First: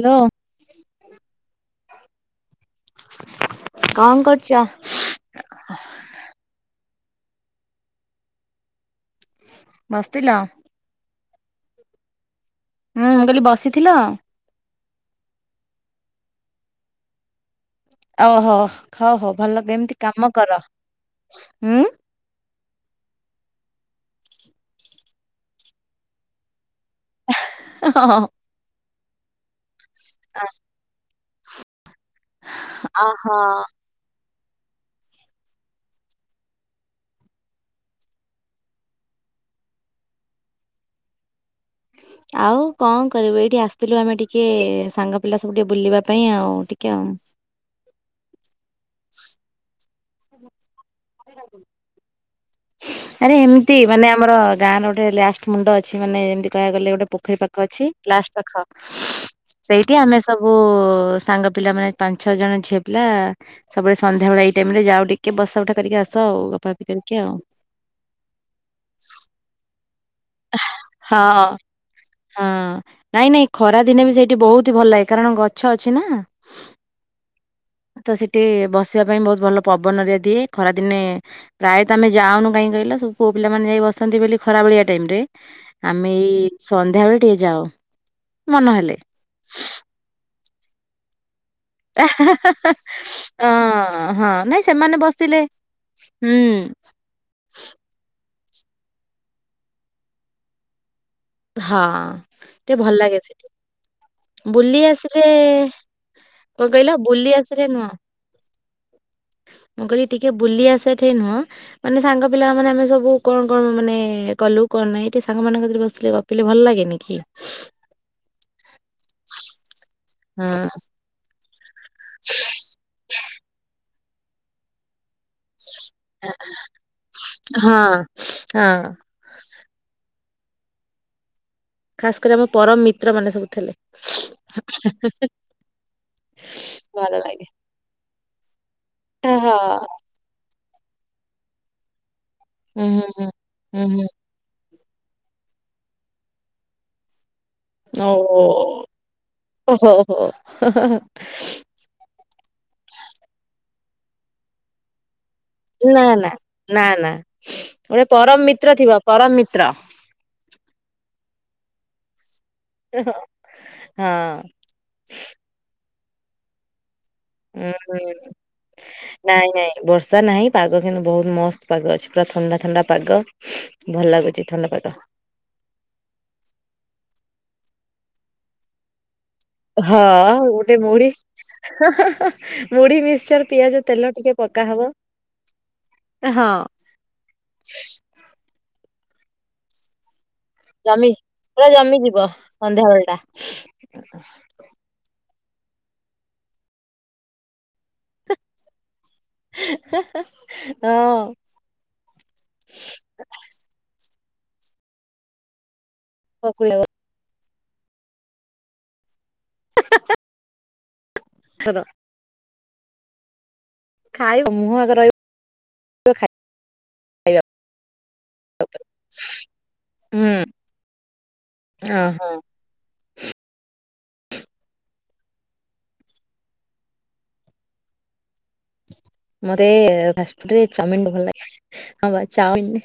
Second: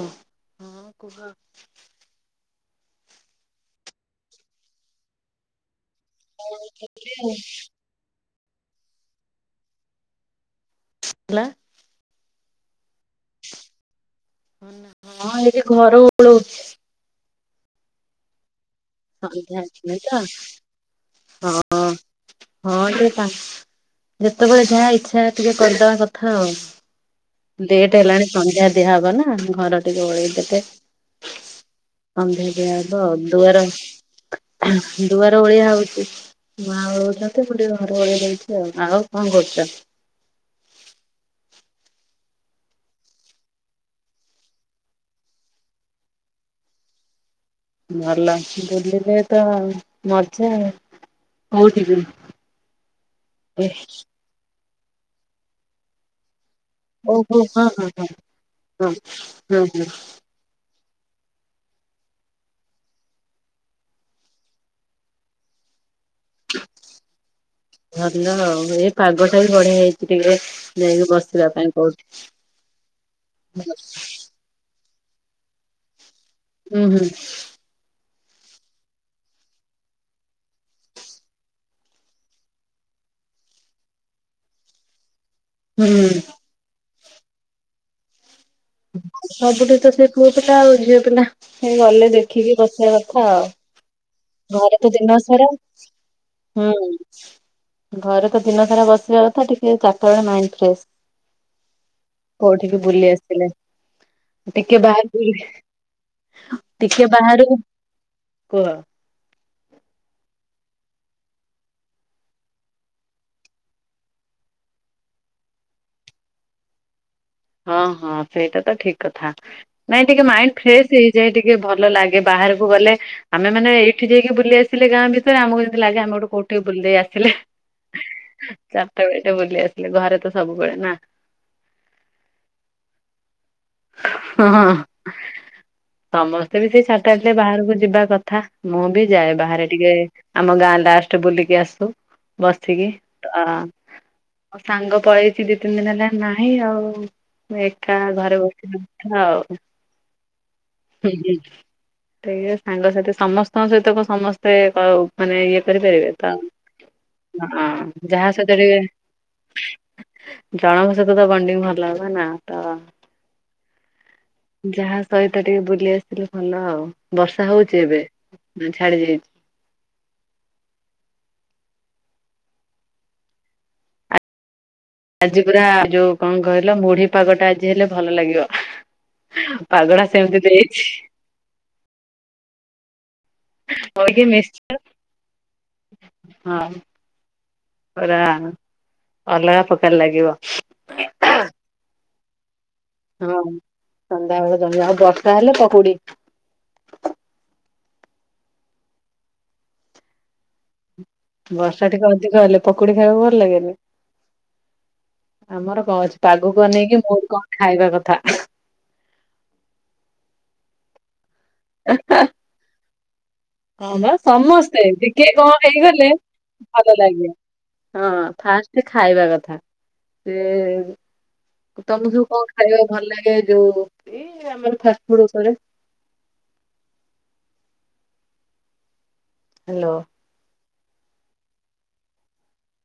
Hello. ହଁ କୁହ? କଣ କରୁଛ? କଣ କରୁଛୁ? ବସିଥିଲ? ହେଲା। ହୁଁ କହିଲି ବସିଥିଲ? ହଁ ଏଇଠି ଘର ଓଳୋଉଛି। ଓହୋ ଖ ହୋଉ ସନ୍ଧ୍ୟା ଭଲ ଅଛି ଏମିତି ନାଇଁ ତ କାମ କର। ହଁ। ହୁଁ ହଁ ଟିକେ ତା ଯେତେବେଳେ ଯାହା ଇଚ୍ଛା ଟିକେ କରିଦବା କଥା ଆଉ। ଲେଟ୍ ହେଲାଣି ସନ୍ଧ୍ୟା ଦିଆହବ ନା ଘର ଟିକେ ଓଳେଇଦେଲେ ସନ୍ଧ୍ୟା ଦିଅ ହବ, ଆଉ ଓହୋ ଦୁଆର ଦୁଆର ଓଳିଆ ହଉଚି। ମା ଓଳଉଚନ୍ତି ମୁଁ ଟିକେ ଘର ଓଳେଇ ଦଉଚି ଆଉ। ଆଉ କଣ କରୁଚ? ଆଉ କଣ କରିବି, ଏଇଠି ଆସିଥିଲୁ ଆମେ ଟିକେ ସାଙ୍ଗ ପିଲା ସବୁ ଟିକେ ବୁଲିବା ପାଇଁ ଆଉ ଟିକେ ଆଉ। ଭଲ ବୁଲିଲେ ତ ମଜା ଆଉ। କୋଉଠିକି ଆରେ ଏମିତି ମାନେ ଆପ୍ ଆମର ଗାଁରେ ଗୋଟେ ଲାଷ୍ଟ ମୁଣ୍ଡ ଅଛି। ମାନେ ଏମତି କହିଆକୁ ଗଲେ ଗୋଟେ ପୋଖରୀ ଓହୋ ପାଖ ହଁ ଅଛି ହଁ ହଁ ଲାଷ୍ଟ ପାଖ, ହଁ ହଁ ହଁ। ସେଇଟି ଆମେ ସେ ସବୁ ସାଙ୍ଗ ପିଲା ମାନେ, ପାଞ୍ଚ, ଛଅ ଜଣ ଝିଅ ପିଲା ସବୁବେଳେ ସନ୍ଧ୍ୟାବେଳ ଏଇ ଟାଇମ୍ ରେ ଯାଉ ଟିକେ, ବସା ଉଠା କରିକି ଆସ, ଆଉ ଗପାଗପି କରିକି ଆଉ। ଭଲ ଆଉ, ଏ ପାଗଟା ବି ବଢିଆ ହେଇ ଟିକେ-ଏ ଯାଇକି ହଁ ବସିବା ପାଇଁ କହୁଚି। ସେଟି ବହୁତ ହି, ଭଲ ଲାଗେ କାରଣ ଗଛ ଅଛି ନା? ହୁଁ, ହୁଁ। ତ ସେଟି ବସିବା ପାଇଁ ବହୁତ ଭଲ ପବନ ହରିଆଆ ଦିଏ ଖରାଦିନେ ପ୍ରାୟତ ଆମେ ଯାଉନୁ କାଇଁ କଇଲ, ସବୁ ପୁଅ ପିଲାମାନେ ଯାଇ ବସନ୍ତି, ବୋଲି ଖରା ବେଳିଆ ଟେମ୍ ରେ ହୁଁ ଆମେ ଏଇ ସନ୍ଧ୍ୟାବେଳେ ଟିକେ ଯାଉ ମନ ହେଲେ। ସବୁଠି ତ ସେ ପୁଅ ପିଲା ଆଉ, ଝିଅ ପିଲା ହେ ଗଲେ ଦେଖିକି ବସିଆ କଥା ଆଉ। ହଁ ହଁ ନାଇଁ ଘରେ ତ ସେମାନେ ଦିନ ବସିଲେ ସାରା ହୁଁ। ଘରେ ତ ଦିନ ସାରା ବସିଆ କଥା, ଟିକେ ଚାରିଟା ବେଳେ ମାଇଣ୍ଡ ଫ୍ରେସ୍। ହଁ କୋଉଠିି ଟିକେ କି ଭଲ ବୁଲି ଲାଗେ ସେଠି ଆସଥିଲେ? ବୁଲି ଟିକେ ବାହାର ଆସିଲେ ବୁଲି, କଣ କହିଲ ଟିକେ ବୁଲି ବାହାର କୁ ଆସିଲେ ନୁହଁ କୁହ! ମୁଁ କଇଲି ଟିକେ ବୁ ବୁଲିଆ ସେଠେ ନୁହଁ। ମାନେ ସାଙ୍ଗ ପିଲା ମାନେ ଆମେ ସବୁ କଣ କଣ ମାନେ କଲୁ, କଣ ନାଇଁ? ଏଠି ସାଙ୍ଗ ମାନଙ୍କ କତିରେ ବସିଲେ ଗପ୍ ପିଲେ ଭଲ ଲାଗେନି କି? ହଁ, ହଁ ସେଇଟା ତ ଠିକ୍ କଥା, ନାଇଁ ଟିକେ ମାଇଣ୍ଡ ହଁ। ଫ୍ରେସ୍ ହେଇ ଯାଇ ଟିକେ ଭଲ ଲାଗେ। ବାହାରକୁ ଗଲେ ଆମେ ମାନେ ଏଇଠି ଯାଇକି ବୁଲି ଆସିଲେ, ଗାଁ ଭି ତେରେ, ଆମକୁ ଯେମିତି ଲାଗେ ଆମେ ଗୋଟେ କୋଉଠି ଟିକେ ବୁଲି ଦେଇ ଆସିଲେ, ହଁ ହଁ ଚାରିଟା ବେଳେ। ଟିଏ ବୁଲି ଆସିଲି, ଘରେ ତ ସବୁବେଳେ ନା! ଖାସ୍ କରି ଆମ ପରମ ମିତ୍ର ମାନେ ସବୁ ଥିଲେ। ହଁ ହେଁ ହଁ ହେଁ ହେଁ। ସମସ୍ତେ ବି ସେଇ ସାତ ଆଟ୍ ଟା ବାହାରକୁ ଯିବା କଥା ମୁଁ ବି ଯାଏ। ହଁ ବାହାରେ ଟିକେ ଆମ ଗାଁ ଲାଷ୍ଟ ବୁଲିକି ଆସୁ, ହୁଁ ବସିକି ତ ଆଁ ହୁଁ ହୁଁ। ମୋ ସାଙ୍ଗ ପଳେଇଚି, ଦି ତିନି ଦିନି ହେଲା ନାହିଁ ଆଉ। ମୁଁ ଏକା ହୁଁ ଘରେ ବସ୍ ସଦ ହୁଁ କଥା ଆଉ ଓ ହୋ ହୋ ହୁଁ, ହୁଁ। [unintelligible] ସାଙ୍ଗସାଥି ସମସ୍ତଙ୍କ ସହିତ କ ସମସ୍ତେ କ ମାନେ ଇଏ ନା କରିପାରିବେ ନା। ତ, ନା ନା ଗୋଟେ ଆଁ ଯାହା ପରମ ସହିତ ମିତ୍ର ଟିକେ ଥିବ ପରମ ମିତ୍ର ଜଣଙ୍କ ସହିତ ତ ବଣ୍ଡିଙ୍ଗ୍ ଭଲ ହବ ନା ତ ଅହଁ, ହଁ। ଯାହା ସହିତ ଟିକେ ବୁଲି ଆସିଲେ ଭଲ ଆଉ। ବର୍ଷା ହଉଛି ହୁଁ। ଏବେ ନା ଛାଡି ଯାଇଚି? ନାଇଁ ନାଇଁ ବର୍ଷା ନାହିଁ, ପାଗ କିନ୍ତୁ ବହୁତ ମସ୍ତ ପାଗ ଅଛି। ପୁରା ଥଣ୍ଡା ଥଣ୍ଡା ପାଗ। ଭଲ ଲାଗୁଛି ଥଣ୍ଡା ପାଗ। ଆଜି ପୁରା ଯୋଉ କଣ କହିଲ? ମୁଢି ପାଗଟା ଆଜି ହେଲେ ଭଲ ଲାଗିବ। ହ, ପାଗଟା ସେମିତି ଗୋଟେ ଦେଇଛି ମୁଢି, ହା ହା ହା, ମୁଢି ମିିକ୍ଚର ପିଆଜ ତେଲ କଇକି ଟିକେ ପକା ମିକ୍ସଚର ହବ ହଁ ପୁରା ଅଲଗା ପ୍ରକାର ଲାଗିବ। ଯମି, ପୁରା ଯମି ଯିବ ସନ୍ଧ୍ୟାବେଳ। ହଁ ସନ୍ଧ୍ୟା ବେଳେ ଜମିଅ। ଆଉ ବର୍ଷା ହେଲେ ପକୁଡି। ହେଁ ହେଁ ଅଁ। ବର୍ଷା ଟିକେ ଅଧିକ ହେଲେ, ପକୁଡି ଖାଇବାକୁ ଭଲ ଲାଗେନି? ଆମର କଣ ଅନି ଅଛି? ପାଗକୁ ପକୁଡି ହବ ଅନେଇକି ମୁଡ୍ କଣ ଖାଇବା କଥା? [inaudible] [unintelligible] ହଁ ପା ଖାଇବ ମୁହଁ ସମସ୍ତେ ଆଗ ରହିବ ଟିକେ କଣ ହେଇଗଲେ ଭଲ। [unintelligible] ଖାଇବା ହଁ ଉପରେ। ଫାଷ୍ଟ ଖାଇବା କଥା ସେ ହଁ। ତମକୁ କଣ ଖାଇବା ଭଲ ଲାଗେ ଯୋଉ [unintelligible] ଆମର ଫାଷ୍ଟ ଫୁଡ ଉପରେ? ମୋତେ ହ୍ୟାଲୋ। ଫାଷ୍ ରେ ଚାଉମିନ ଟ ଭଲ ଲାଗେ। ହଁ ବା ଚାଓମିନ୍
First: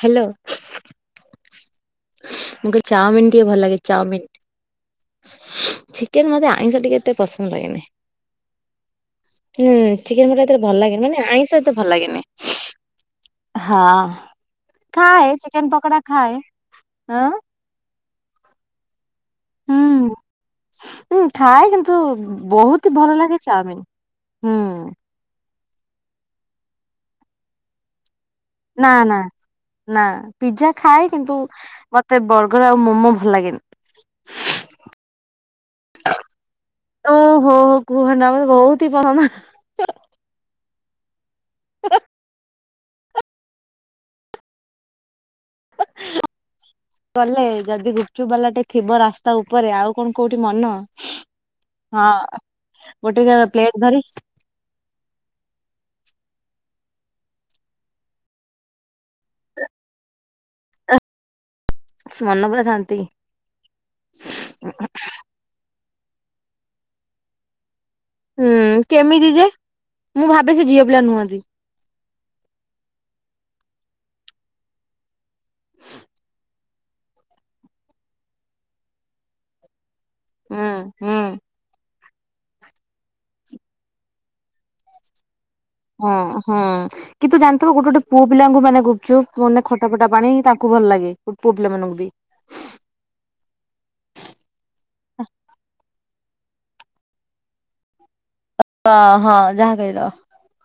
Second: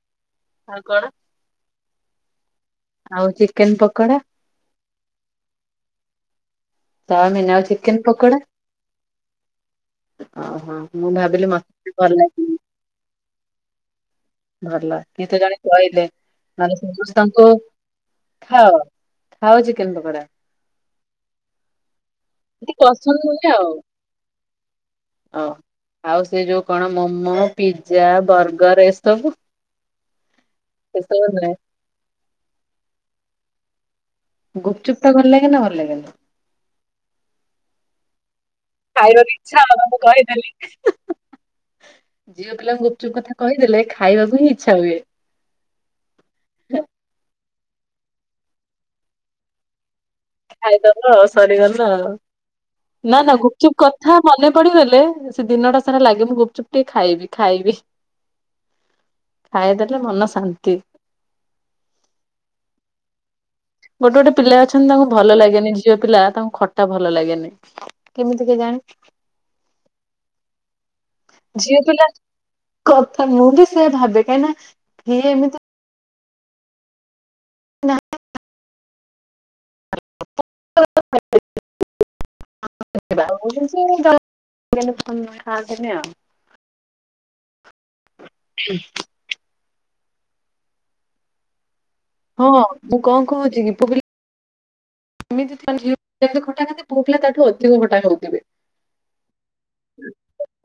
ହ୍ୟାଲୋ। ଆଉ କଣ? ମୁଁ କହିଲି ଆଉ ଚାଉମିନ ଟିକେ ଭଲ ଚିକେନ ଲାଗେ ପକୋଡା ଚାଉମିିନ। ଚିକେନ ମତେ ଆଇଁଷ ଟିକେ ଏତେ ପସନ୍ଦ ଚାଓମିନ୍। ଆଉ ଲାଗେନି। ଚିକେନ ପକୋଡା? ହୁଁ ଚିକେନ ମତେ ଏତେ ଟା ଓହୋ ଭଲ ଲାଗେନି। ମୁଁ ମାନେ ଭାବିଲି ଆଇଁଷ ଏତେ ଭଲ ମତେ ଲାଗେନି। ହଁ। ଭଲ କିଏ ଖାଏ ତ ଜଣେ ଚିକେନ ପକୋଡା କହିଲେ। ଖାଏ ନ ହେଲେ ଆଁ ସମସ୍ତଙ୍କୁ। [unintelligible] ଖାଅ ଚିକେନ ପକୋଡା? ହଁ ଖାଏ, କିନ୍ତୁ ଏତେ ବହୁତ ଭଲ ପସନ୍ଦ ଲାଗେ ଚାଉମିନ ହୁଁ। ଓଃ, ଆଉ ସେ ଯୋଉ କଣ ମୋମୋ, ପିଜ୍, ଜା ବର୍ଗର ନା ନା ଏସବୁ ନା ପିଜଜା ଖାଏ ଏସବୁ କିନ୍ତୁ ନୁହେଁ ମତେ ବର୍ଗର ଆଉ ମୋମୋ ଭଲ ଲାଗେନି। ଗୁପଚୁପ୍ ଟା ଭଲ ଲାଗେ ନା ଭଲ ଲାଗେନି? ଓହୋଃ କୁହନା ମତେ ବହୁତ ହି ପସନ୍ଦ। ଖାଇବାକୁ ଇଚ୍ଛା ହବ ମୁଁ କହିଦେଲି। ଝିଅ ପିଲାଙ୍କୁ ଗୁପଚୁପ କଥା କହିଦେଲେ ଖାଇବାକୁ ହିଁ ଇଚ୍ଛା ହୁଏ। ଗଲେ ଯଦି ଗୁପ୍ ଚୁପ୍ ବାଲାଟେ ଥିବ ରାସ୍ତା ତା ଉପରେ ଆଉ କଣ କୋଉଠି ମନ ଖାଇଦବ ଆଉ ସରିଗଲା ଆଉ। ହଁ। ନା ଗୋଟେ ନା ପ୍ଲେଟ ଗୁପଚୁପ ଧରି କଥା ମନେ ପଡିଗଲେ ସେ ଦିନଟା ସାରା ଲାଗେ ମୁଁ ଗୁପଚୁପ୍ ଟିକେ ଖାଇବି ଖାଇବି। ଖାଇଦେଲେ ମନ ଶାନ୍ତି। ସ୍ ମନ ପୁରା ଶାନ୍ତି। ଗୋଟେ ଗୋଟେ ପିଲା ଅଛନ୍ତି ତାଙ୍କୁ ଭଲ ଲାଗେନି। ଝିଅ ପିଲା ତାଙ୍କୁ ଖଟା ଭଲ ଲାଗେନି। କେମିତି ହୁଁ କେଜାଣି? କେମିତି ଯେ? ମୁଁ ଭାବେ ସେ ଝିଅ ପିଲା ନୁହନ୍ତି। ଝିଅ ପିଲା କଥା, ମୁଁ ବି ସେ ଭାବେ। କାହିଁକି ନା କିିଏ ଏମିତି ହୁଁ [unintelligible] ହୁଁ। [unintelligible] [unintelligible] ହୁଁ କିନ୍ତୁ ଜାଣିଥିବ ଗୋଟେ ଗୋଟେ ପୁଅ ପିଲାଙ୍କୁ ମାନେ ଗୁପଚୁପ ମାନେ ଖଟା ଫଟା ପାଣି ତାଙ୍କୁ ଭଲ ଲାଗେ। ପୁଅ ପିଲା ମାନଙ୍କୁ ବି। ହଁ ମୁଁ କଣ କହୁଛି କି ପୁଅ ପିଲା ଏମିତି [unintelligible] ପୁଅ ପିଲା ତାଠୁ ଅଧିକ ଖଟା ଖାଉଥିବେ। ତ ହଁ ଯାହା କହିଲ।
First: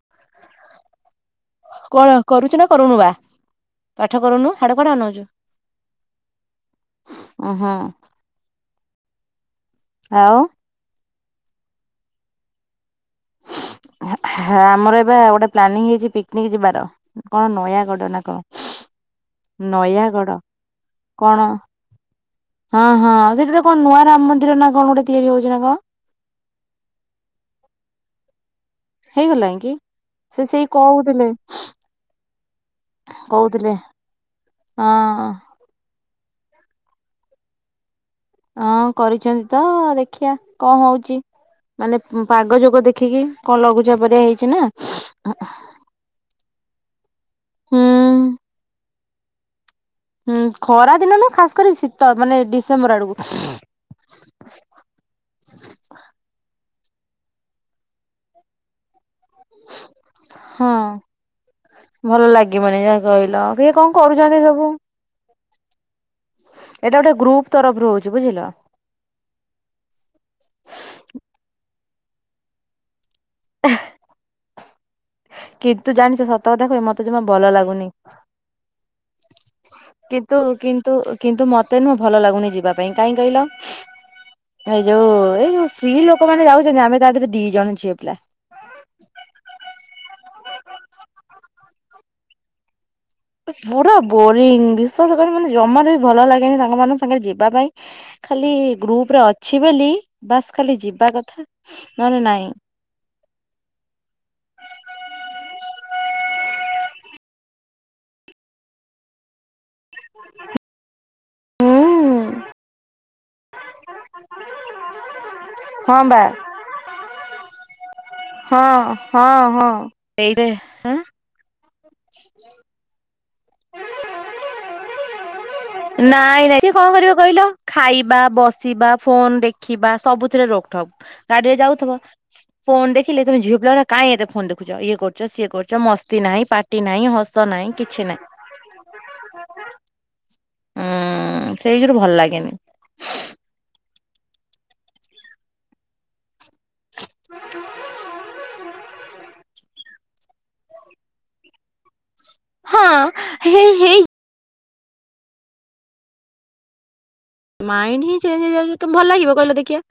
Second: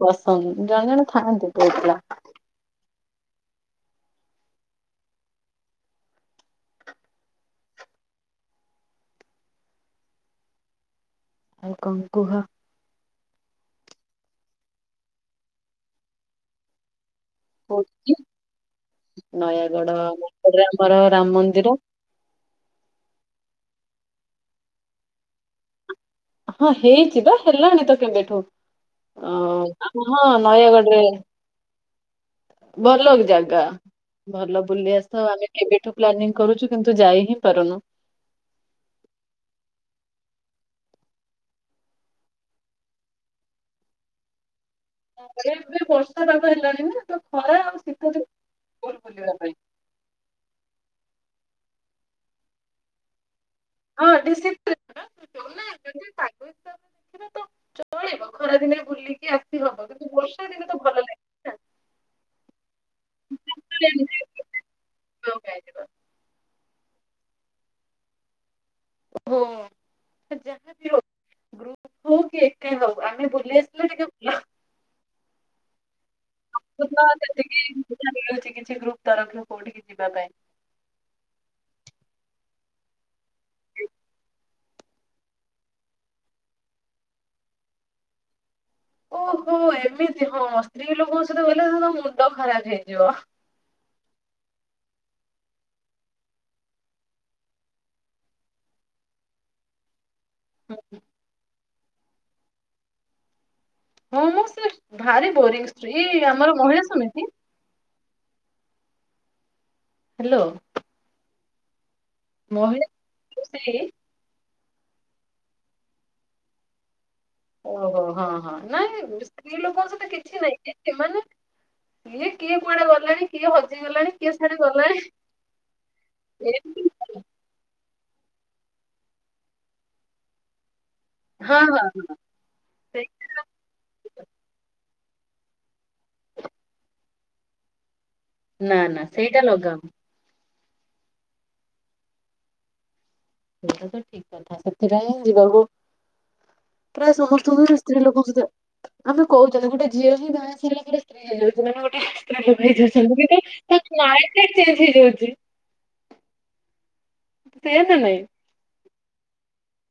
ପସନ୍ଦ ଜଣେ ଜଣେ ଥାଆନ୍ତି। ପୁଅ ପିଲା କଣ କରୁଛୁ ନା କରୁନୁ ବା ପାଠ କରୁନୁ ହାଡେ କୁଆଡ଼େ ଅନଉଛୁ। ଉ ହୁଁ। ଆଉ? ଆଉ କଣ କୁହ। ହ ଆମର ଏବେ ଗୋଟେ ପ୍ଲାନିଂ ହେଇଛି ପିକନିକ ଯିବାର। କଣ କୁହ? ନୟାଗଡ଼ ନା କଣ। ନୟାଗଡ [unintelligible] ଆମର କଣ ରାମ ମନ୍ଦିର। ହଁ ହଁ ଆ ସେଠାରେ ଗୋଟ କଣ ନୂଆ ରାମ ମନ୍ଦିର ନା କଣ ଗୋଟେ ତିଆରି ହଉଛି ନା କଣ। ହଁ ହେଇଛି ତ ହେଲାଣି ତ କେବେଠୁ ହେଇଗଲାଣି କି? ଅହଁ ସେ ସେଇ ନୟାଗଡରେ। [unintelligible] ଭଲ ଜାଗା, କହୁଥିଲେ ଭଲ ବୁଲି ଆସ ହଁ ଆମେ କେବେଠୁ ପ୍ଲାନିଂ କରୁଛୁ କିନ୍ତୁ ଯାଇ ହିଁ ପାରୁନୁ। ହଁ, କରିଛନ୍ତି ତ ଦେଖିବା କଣ ହଉଛି। ମାନେ ପାଗ ଯୋଗ ଦେଖିକି କଣ ଲଘୁଚାପ ଘରିକା ହେଇଛି ନା। [unintelligible] ଏବେ ବର୍ଷା ପାଗ ହେଲାଣି ନା ତ ଖରା ହୁଁ। ଆଉ ଶୀତ ଦିନେ ଭଲ ବୁଲିବା ପାଇଁ। ହୁଁ, ଖରା ଦିନ ନୁହେଁ ଖାସ କରି ଶୀତ ମାନେ ଡିସେମ୍ବର ଆଡକୁ। ହଁ ଡିସେ [unintelligible] [unintelligible] ତ ଚଳିବ ଖରା ଦିନେ ବୁଲିକି ଆସି ହବ କିନ୍ତୁ ବର୍ଷା ଦିନ ହଁ। ତ ଭଲ ଲାଗେ ନା। ଭଲ ଲାଗିବନି ଯାହା କହିଲ, ଅବିକା କଣ ଏମିତି କରୁଛନ୍ତି ସବୁ? ବୁଲିବାକୁ କାଇଁ ଯିବା। ଏଇଟା ଗୋଟେ ଗ୍ରୁପ ତରଫରୁ ହଉଛି ବୁଝିଲ। ହୁଁ ସେ ଯହା ବି ହଉ ଗ୍ରୁପ ହଉ କି କି ହଉ ଆମେ ବୁଲି ଆସିଲୁ ଟିକେ [inaudible] ହଁ! କିନ୍ତୁ ଜାଣିଛ ସତ କଥା କହିବି ମତେ ଜମା ଭଲ ସେତିକି ଲାଗୁନି ସୁବିଧା ମିଳୁଛି କିଛି ଗ୍ରୁପ ତରଫରୁ କୋଉଠିକି ଯିବା ପାଇଁ। କିନ୍ତୁ କିନ୍ କିନ୍ତୁ କିନ୍ତୁ ମତେନୁଁ ଭଲ ଲାଗୁନି ଯିବା ପାଇଁ କାହିଁ କହିଲ ଏଇ ଯୋଉ ଏଇ ଯୋଉ ସ୍ତ୍ରୀ ଲୋକମାନେ ଯାଉଛନ୍ତି ଆମେ ତା ଦେହରେ ଦି ଜଣ ଝିଅ ପିଲା। ଓହୋ ଏମିତି ହଁ ସ୍ତ୍ରୀ ଲୋକଙ୍କ ସହିତ ଗଲେ ତମ ମୁଣ୍ଡ ଖରାପ ହେଇଯିବ! ପୁରା ବୋରିଙ୍ଗ, ବିଶ୍ଵାସ କରିବନି ମାନେ ଜମାରୁ ବି ଭଲ ଲାଗେନି ତାଙ୍କ ମାନଙ୍କ ସାଙ୍ଗରେ ଯିବା ପାଇଁ। ଖାଲି ଗ୍ରୁପରେ ଅଛି ବୋଲି ବାସ୍ ଖାଲି ଯିବା କଥା ନହେଲେ ନାଇଁ। ହଁ, ମୁଁ ସେ ଭାରି ବୋରିଂ ସେଇ ଆମର ମହିଳା ସମିତି ହ୍ୟାଲୋ ହୁଁ ମହିଳା [inaudible] ହଁ ବା! ଓହୋ, ହଁ ହଁ ନାଇଁ ହଁ ସ୍ତ୍ରୀ ହଁ ଲୋକଙ୍କ ସହିତ କିଛି ଏଇରେ ନାଇଁ ଯେ ଆଁ ସେମାନେ କିଏ କିଏ କୁଆଡେ ଗଲାଣି କିଏ ହଜି ଗଲାଣି କିଏ ଶାଡେ ଗଲାଣି। ନାଇଁ ନାଇଁ, ସିଏ ଏମିତି କଣ କରିବ କହିଲ? ଖାଇବା, ବସିବା, ଫୋନ ଦେଖିବା, ସବୁଥିରେ ରୋକଠକ୍ ଗାଡିରେ ହଁ ହଁ ଯାଉଥିବ ଫୋନ ସେଇ ଦେଖିଲେ ତମେ ଝିଅ ପିଲା ଗୁଡାକ କାାଇଁ ଏତେ ଫୋନ ଦେଖୁଛ ଇଏ କରଛ ସିଏ କରଛ ମସ୍ତିନାହିଁ ପା ସ୍ତୀ ନାହିଁ ହସ ନହିଁ କିଛି ନାହିଁ। ନା, ନା, ସେଇଟା ଲଗାଅନି। ଉଁ, ସେଇଠୁ ଭଲ ଲାଗେନି। ସେଇଟା ତ ଠିକ କଥା, ସେଥିପାଇଁ ଯିବାକୁ ପ୍ରାୟ ସମସ୍ତଙ୍କୁ ସେ ସ୍ତ୍ରୀ ଲୋକ [inaudible] ସୁ ଆମେ କହୁ ଗୋଟେ ଝିଅ ହିଁ ବାହା ହେଇ ସାରିଲା ଗୋଟେ ସ୍ତ୍ରୀ ହେଇଯାଉଛି ମାନେ ଗୋଟେ ସ୍ତ୍ରୀ ଲୋକ ହେଇଜାଉଛି ହଁ ହେଇ ହେଇ କିନ୍ତୁ ନାଇ ସିଏ ଚେଞ୍ଜ ହେଇଯାଉଛି। ସେଇଆ ନା ମାଇଣ୍ଡ ହିଁ ନାଇଁ? ଚେଞ୍ଜ ହେଇଯାଉଛି ତ ଭଲ ଲାଗିବ କହିଲ ଦେଖିଆ?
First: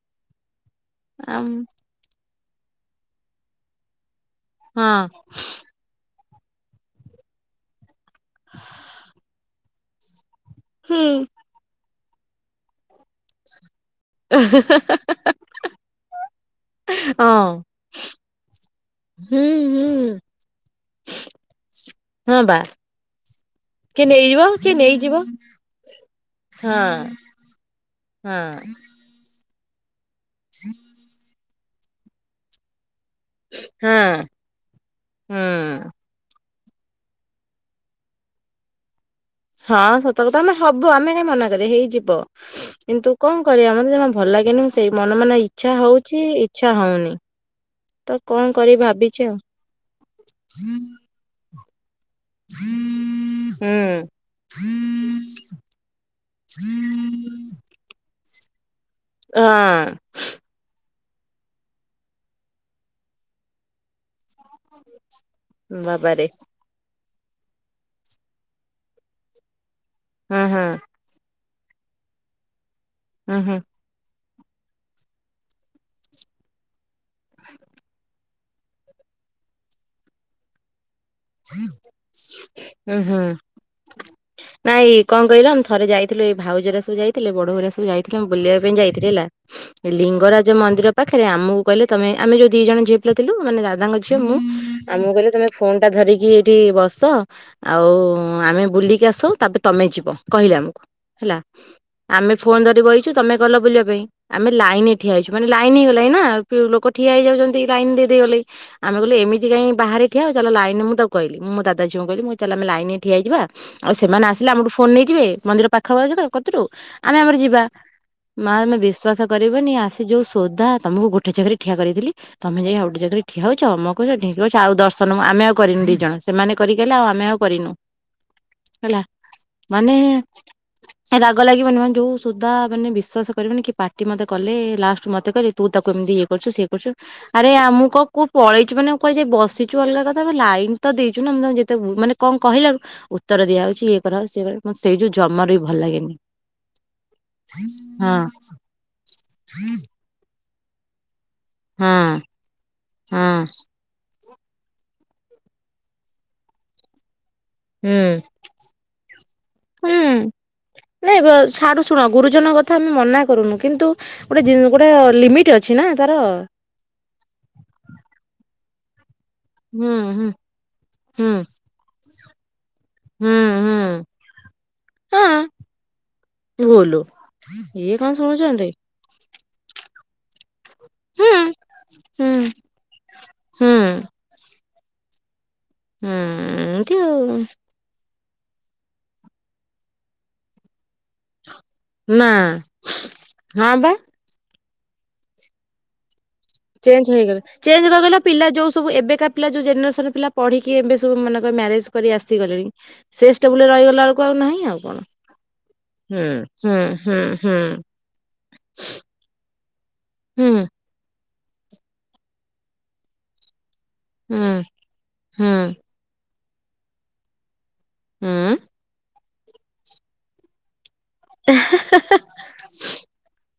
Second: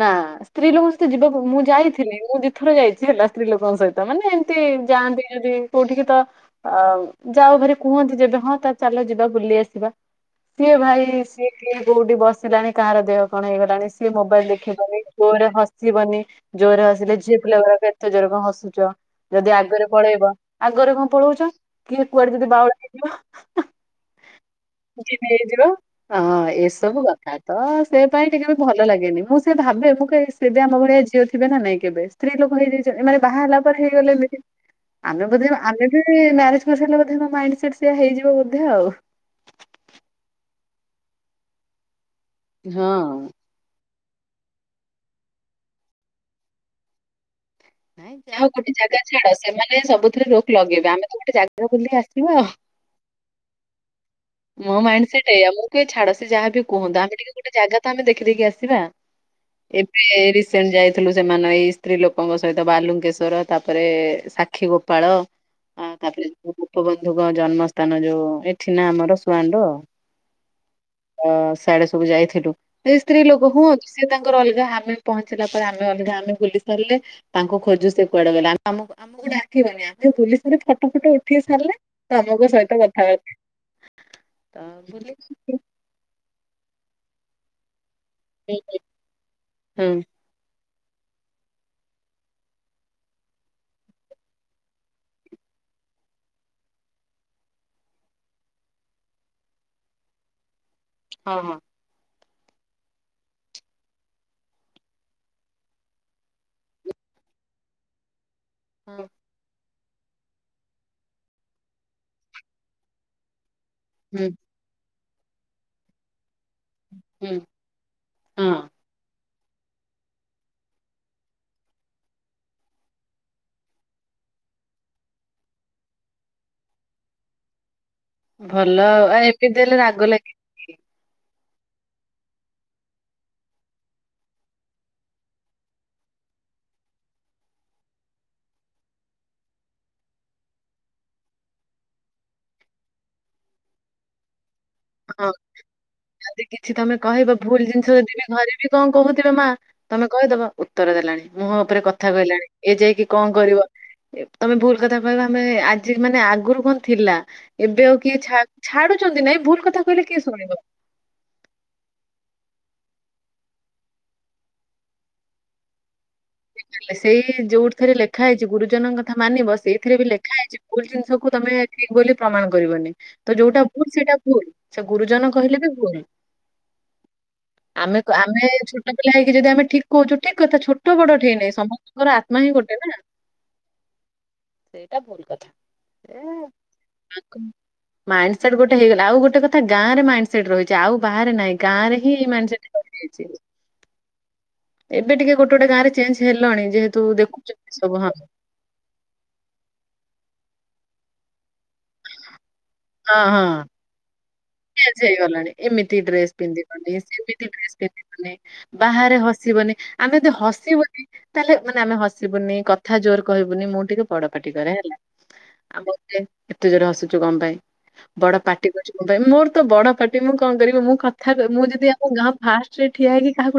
ନା, ସ୍ତ୍ରୀ ଲୋକଙ୍କ ସହିତ ଯିବାକୁ ଆମ୍ ମୁଁ ଯାଇଥିଲି ମୁଁ ଦିଇଥର ଯାଇଛି ହେଲା ସ୍ତ୍ରୀ ଲୋକଙ୍କ ସହିତ ମାନେ ଏ ତି ହଁ ଯାଆନ୍ତି ଯଦି କୋଉଠିକି ତ ଯାଅ ଭାରି କୁହନ୍ତି ଯେବେ ହଁ ତାହେଲେ ଚାଲ ଯିବା ବୁଲି ଆସିବା। ସିଏ ହୁଁ ଭାଇ ସିଏ କିଏ କୋଉଠି ବସିଲାଣି କାହାର ଦେହ କଣ ହେଇଗଲାଣି ସିଏ ମୋବାଇଲ ଦେଖିବନି ଜୋରରେ ହସିବନି ଜୋରରେ ହସିଲେ ଝିଅ ହଁ ପିଲାଗୁଡାକ ଏତେ ଜୋରରେ କଣ ହସୁଛ! ହୁଁ ଯଦି ହୁଁ ଆଗରେ ପଳେଇବ ଆଗରେ କଣ ପଳଉଛ କିଏ କୁଆଡେ ହଁ ଯଦି ବା ବାଉଳା ହେଇଯିବ! [unintelligible] କିଏ ନେଇଯିବ ଜିଦ ହେଇଯିବ ହଁ ଏସବୁ କଥା ତ ସେ ପାଇଁ ଟିକେ ହଁ ବି ଭଲ ଲାଗେନି! ମୁଁ ସେଇଆ ଭାବେ ମୁଁ କହେ ସେବି ଆମ ଭଳିଆ ଝିଅ ଥିବେ ନା ନାଇଁ କେବେ ସ୍ତ୍ରୀ ଲୋକ ହେଇଯାଇ ଏ ମାନେ ବାହା ହେଲା ପରେ ହଁ ହେଇଗଲେ ଏମିତି ଆମେ ବୋଧେ ହୁଁ ଆମେ ବି ମ୍ୟାରେଜ୍ କରିସାରିଲାପରେ ମାଇଣ୍ଡ ସେଟ୍ ସେଇଆ ହେଇଯିବ ବୋଧେ ଆଉ! ହଁ ସତ କଥା ମାନେ ହବ ଆମେ ହିଁ ମନା କରିବା ହେଇଯିବ କିନ୍ତୁ ହଁ କଣ କରିବା ମତେ ଜମା ଭଲ ଲାଗେନି ମୁ ସେଇ ମନ ମନେ ଇଚ୍ଛା ହଉଛି ଇଚ୍ଛା ହଉନି! ନାଇଁ ତ ଯାହା କଣ ହଉ ଗୋଟେ କରିବି ଜାଗା ଭାବିଛି ଛାଡ ଆଉ ସେମାନେ ସବୁଥିରେ ରୋକ ଲଗେଇବେ ଆମେ ଗୋଟେ ଜାଗା ବୁଲିକି ଆସିବ ହୁଁ ମୋ ମାଇଣ୍ଡ ସେଇଟା ଏଇଆ ମୁଁ ସିଏ ଛାଡ ସେ ଯାହାବି କୁହନ୍ତୁ ଆମେ ଟିକେ ଗୋଟେ ଜାଗା ତ ଆମେ ଦେଖିଦେଇକି ଆସିବା ହଁ ଏବେ ରି ସେଣୁ ଯାଇଥିଲୁ ସେମାନେ ଏଇ ସ୍ତ୍ରୀ ଲୋକଙ୍କ ସହିତ ବାଲୁଙ୍କେଶ୍ୱର ତାପରେ ସାକ୍ଷୀ ଗୋପାଳ। ଆ ବାବାରେ ତାପରେ ଗୋପବନ୍ଧୁଙ୍କ ଜନ୍ମସ୍ଥାନ ଯୋଉ ଏଠି ନା ଆମର ସୁଆଣ୍ଡୋ। ହୁଁ ହଁ। ହଁ ସିଆଡେ ସବୁ ଯାଇଥିଲୁ ଏ ସ୍ତ୍ରୀ ହୁଁ ଲୋକ ହୁଁ ହୁଅନ୍ତୁ ସିଏ ତାଙ୍କର ଅଲଗା ଆମେ ପହଞ୍ଚିଲା ପରେ ଆମେ ଅଲଗା ଆମେ ବୁଲି ସାରିଲେ ତାଙ୍କୁ ଖୋଜୁ ସେ କୁଆଡେ ଗଲେ? ଆ- ଆମ ଆମକୁ ଡାକିବନି ଅମେ ଆମ ବୁଲିସାରି ଫଟୋ ଫୋଟୋ ଉଠେଇ ସାରିଲେ [unintelligible] ସହିତ ହୁଁ ହୁଁ। କଥବାର୍ତ୍ତା। ଥିଲେ ଏଇ ଭାଉଘରିକା ସବୁ ଯାଇଥିଲେ ବଡ ବୋଉ ହରିଆ ସବୁ ଯାଇଥିଲେ। ମୁଁ ବୁଲିବା ପାଇଁ ଯାଇଥିଲି ହେଲା। ହୁଁ ଲିଙ୍ଗରାଜ ମନ୍ଦିର ପାଖରେ ଆମକୁ କହିଲେ ତମେ ଆମେ ଯୋଉ ଦି ଜଣ ଝଅ ପିଲା ଥିଲୁ ମାନେ ଦାଦା ଝିଅ ମୁଁ ଆମକୁ କହିଲେ ତମେ ଫୋନ ଟା ଧରିକି ଏଇଠି ବସ ଆଉ ଆମେ ବୁଲିକି ଆସଉ ତାପରେ ତମେ ଯିବ କହିଲେ ଆମକୁ ହଁ ହେଲା। ହଁ। ଆମେ ଫୋନ୍ ଧରି ବଇଛୁ ତମେ ଗଲ ବୁଲିବା ପାଇଁ। ଆମେ ଲାଇନରେ ଠିଆ ହେଇଛୁ ମାନେଲାଇନ ହେଇଗଲାଣି ନା ଲୋକ ଠିଆ ହେଇଯାଉଛନ୍ତି। ଲାଇନ ଦେଇଦେଇ ଗଲେ ଆମେ ହଁ କହିଲୁ ଏମିତି କାଇଁ ବାହାରେ ଠିଆହେବା ଚାଲ ଲାଇ ମୁଁ ତାକୁ କହିଲି ମୋ ଦାଦା ଝିଅ କୁ କହିଲି ଚାଲେ ଆମେ ଲାଇନ ରେ ଠିଆହେଇଜିବା ଆଉ ସେମାନେ ହୁଁ ଆସିଲେ ଆମଠୁ ଫୋନ ନେଇଯିବେ ମନ୍ଦିର ପାଖାପାଖି ତ କତିରୁ ଆମେ ହୁଁ ଆମର ଯିବା। ହଁ ମା ଆମେ ବିଶ୍ୱାସ କରିବନି ଆସି ଯଉ ସୋଦା ତମକୁ ଗୋଟେ ଜାଗାରେ ଠିଆ କରେଇଥିଲି ତମେ ଯାଇ ଆଉଟେ ଜାଗାରେ ଠିଆ ହଉଛ ଅମକ କରୁଚ ଢିଙ୍କି କରୁଚ ଆଉ ଦରଶନ ଆମେଉ କରିନୁ ଦିଟାଜାଙ୍କ ସେମାନେ କରିକି ଗଲେ ଆଉ ଆମେ ଆଉ କରିନୁ। ଭଲ ଆଉ ହେଲା ଆଉ ଏତେତେ ହେଲେ ମାନେ ରାଗ ଲାଗି ରାଗ ଲାଗିବନି ମାନେ ଯେଉଁ ସୋଦା ମାନେ ବିଶ୍ୱାସ କରିବନି କି ପାଟି ମତେ କଲେ ଲାଷ୍ଟ ମତେ କହିଲେ ତୁ ତାକୁ ଏମିତି ଇଏ କରୁଛୁ ସିଏ କରୁଛୁ ଆରେ ଆ ମୁଁ କ କୁଉ ପଳେଇଛି ମାନେ କୁଆଡେ ଯାଇ ବସିଛୁ ଅଲଗା ଲାଇନ ତ ଦେଇଚୁ ନା ମୁଁ ଯତେ ମାନେ କଣ କହିଲାରୁ ଉତର ଦିଆ ହଉଛି ଇଏ କରାହଉ ସିଏ ମତେ ସେଇ ଯଉ ହଁ ଜମାରୁ ବି ଭଲ ଲାଗେନି। ଯଦି କିଛି ତମେ କହିବ ଭୁଲ ଜିନିଷ ଯଦି ହଁ ବି ଘରେ ବି କଣ କହୁଥିବ ମା ତମେ କହିଦବ ଉତ୍ତର ଦେଲାଣି ମୁହଁ ଉପରେ ହଁ କଥା କହିଲାଣି ଏ ଯାଇକି କଣ ହଁ କରିବ ତମେ ଭୁଲ କଥା କହିବ ଆମେ ଆଜି ମାନେ ଆଗରୁ କଣ ଥିଲା? ଏବେ ଆଉ କିଏ ହୁଁ। ଛାଡୁ- ଛାଡୁଛନ୍ତି ନାଇଁ ଭୁଲ କଥା କହିଲେ କିଏ ହୁଁ ଶୁଣିବ। ନାଇଁ ସାରୁ ଶୁଣ ଗୁରୁଜନଙ୍କ କଥା ଆମେ ମନା କରୁନୁ କିନ୍ତୁ ଗୋଟେ ଜିନି ଗୋଟେ ଲିମିଟ ଅଛି ନା ତାର। ସେଇ ଯୋଉଠି ଥରେ ଲେଖା ହେଇଛି ଗୁରୁଜନଙ୍କ କଥା ମାନିବ। ହୁଁ ସେଇଥିରେ ବି ହୁଁ ଲେଖା ହେଇଛି ଭୁଲ ହୁଁ ଜିନିଷକୁୁ ତମେ ଠିକି ବୋଲି ପ୍ରମାଣ କରିବନି। ହୁଁ ତ ଯୋଉଟା ଭୁଲ ହୁଁ। ସେଇଟା ଭୁଲ ସେ ଗୁରୁଜନ କହିଲେ ବି ଭୁଲ। ଲୋ ଇଏ କଣ ଶୁଣୁଚନ୍ତି। ତାକୁ ଲାଗେ ଯଦି ଆମେ ଠିକ୍ କୋହୁଚୁ ଠିକ୍ କଥା ଛୋଟ ବଡ ଉଠେଇ ହୁଁ [unintelligible] ନେ ସମସ୍ତଙ୍କର ହୁଁ ଆତ୍ମା ହିଁ ଗୋଟେ ନା ହୁଁ ସେଇଟା ଭୁଲ କଥା। ହୁଁ ଏ ଏମତି ଆଉ ତାଙ୍କ ମାଇଣ୍ଡ ସେଟ୍ ଗୋଟେ ହେଇଗଲା ଆଉ ଗୋଟେ କଥା ଗାଁରେ ମାଇଁଣ୍ଡ ସେଟ୍ ରହିଚି ଆଉ ବାହାରେ ନାହିଁ ଗାଁରେ ହିଁ ଏଇ ନା ମାଇଣ୍ଡ ସେଟ୍ ଟିକେ ରହିଯାଇଚି। ହଁ ବା ଏବେ ଟିକେ ଗୋଟେ ଗୋଟେ ଗାଁରେ ଚେଞ୍ଜ ହେଲଣି। ଚେଞ୍ଜ ହେଇଗଲା ଚେଞ୍ଜ କଣ କହିଲ ପିଲା ଯୋଉ ସବୁ ଏବେକା ପିଲା ଯୋଉ ଜେନେରେସନ ପିଲା ପଢିକି ଏବେ ସବୁ ମାନେ ମ୍ୟାରେଜ କରି ଆସିଗଲେଣି ହଁ ସେ ହଁ। ଷ୍ଟେବୁଲରେ ରହିଗଲାବେଳ କୁ ଆଉ ନାହିଁ। ଆଉ କଣ ଚେଞ୍ଜ ହେଇଗଲାଣି ଏମିତି ହୁଁ ଡ୍ରେସ୍ ହୁଁ ପିନ୍ଧିବନି ହୁଁ ସେମିତି ହୁଁ ଡ୍ରେସ୍ ପିନ୍ଧିବନି। ବାହାରେ ହସିବନି ଆମେ ଯଦି ହୁଁ ହସିବୁ ତାହେଲେ ମାନେ ଆମେ ହସିବୁନି କଥା ଜୋର କହିବୁନି। ମୁଁ ଟିକେ ବଡ ପାଟି କରେ ହେଲା। ହୁଁ ହୁଁ ଆମେ ଘରେ ଏତେ ଜୋର ହସୁଚୁ କଣ ପାଇଁ ବଡ ହୁଁ ପାଟି କରିବୁ ମୋର ତ ବଡ ପାଟି ମୁଁ କଣ କରିବି। ମୁଁ କଥା ମୁଁ ଯଦି ଆମ ଗାଁ ଫାଷ୍ଟରେ ଠିଆ ହେଇକି କାହାକୁ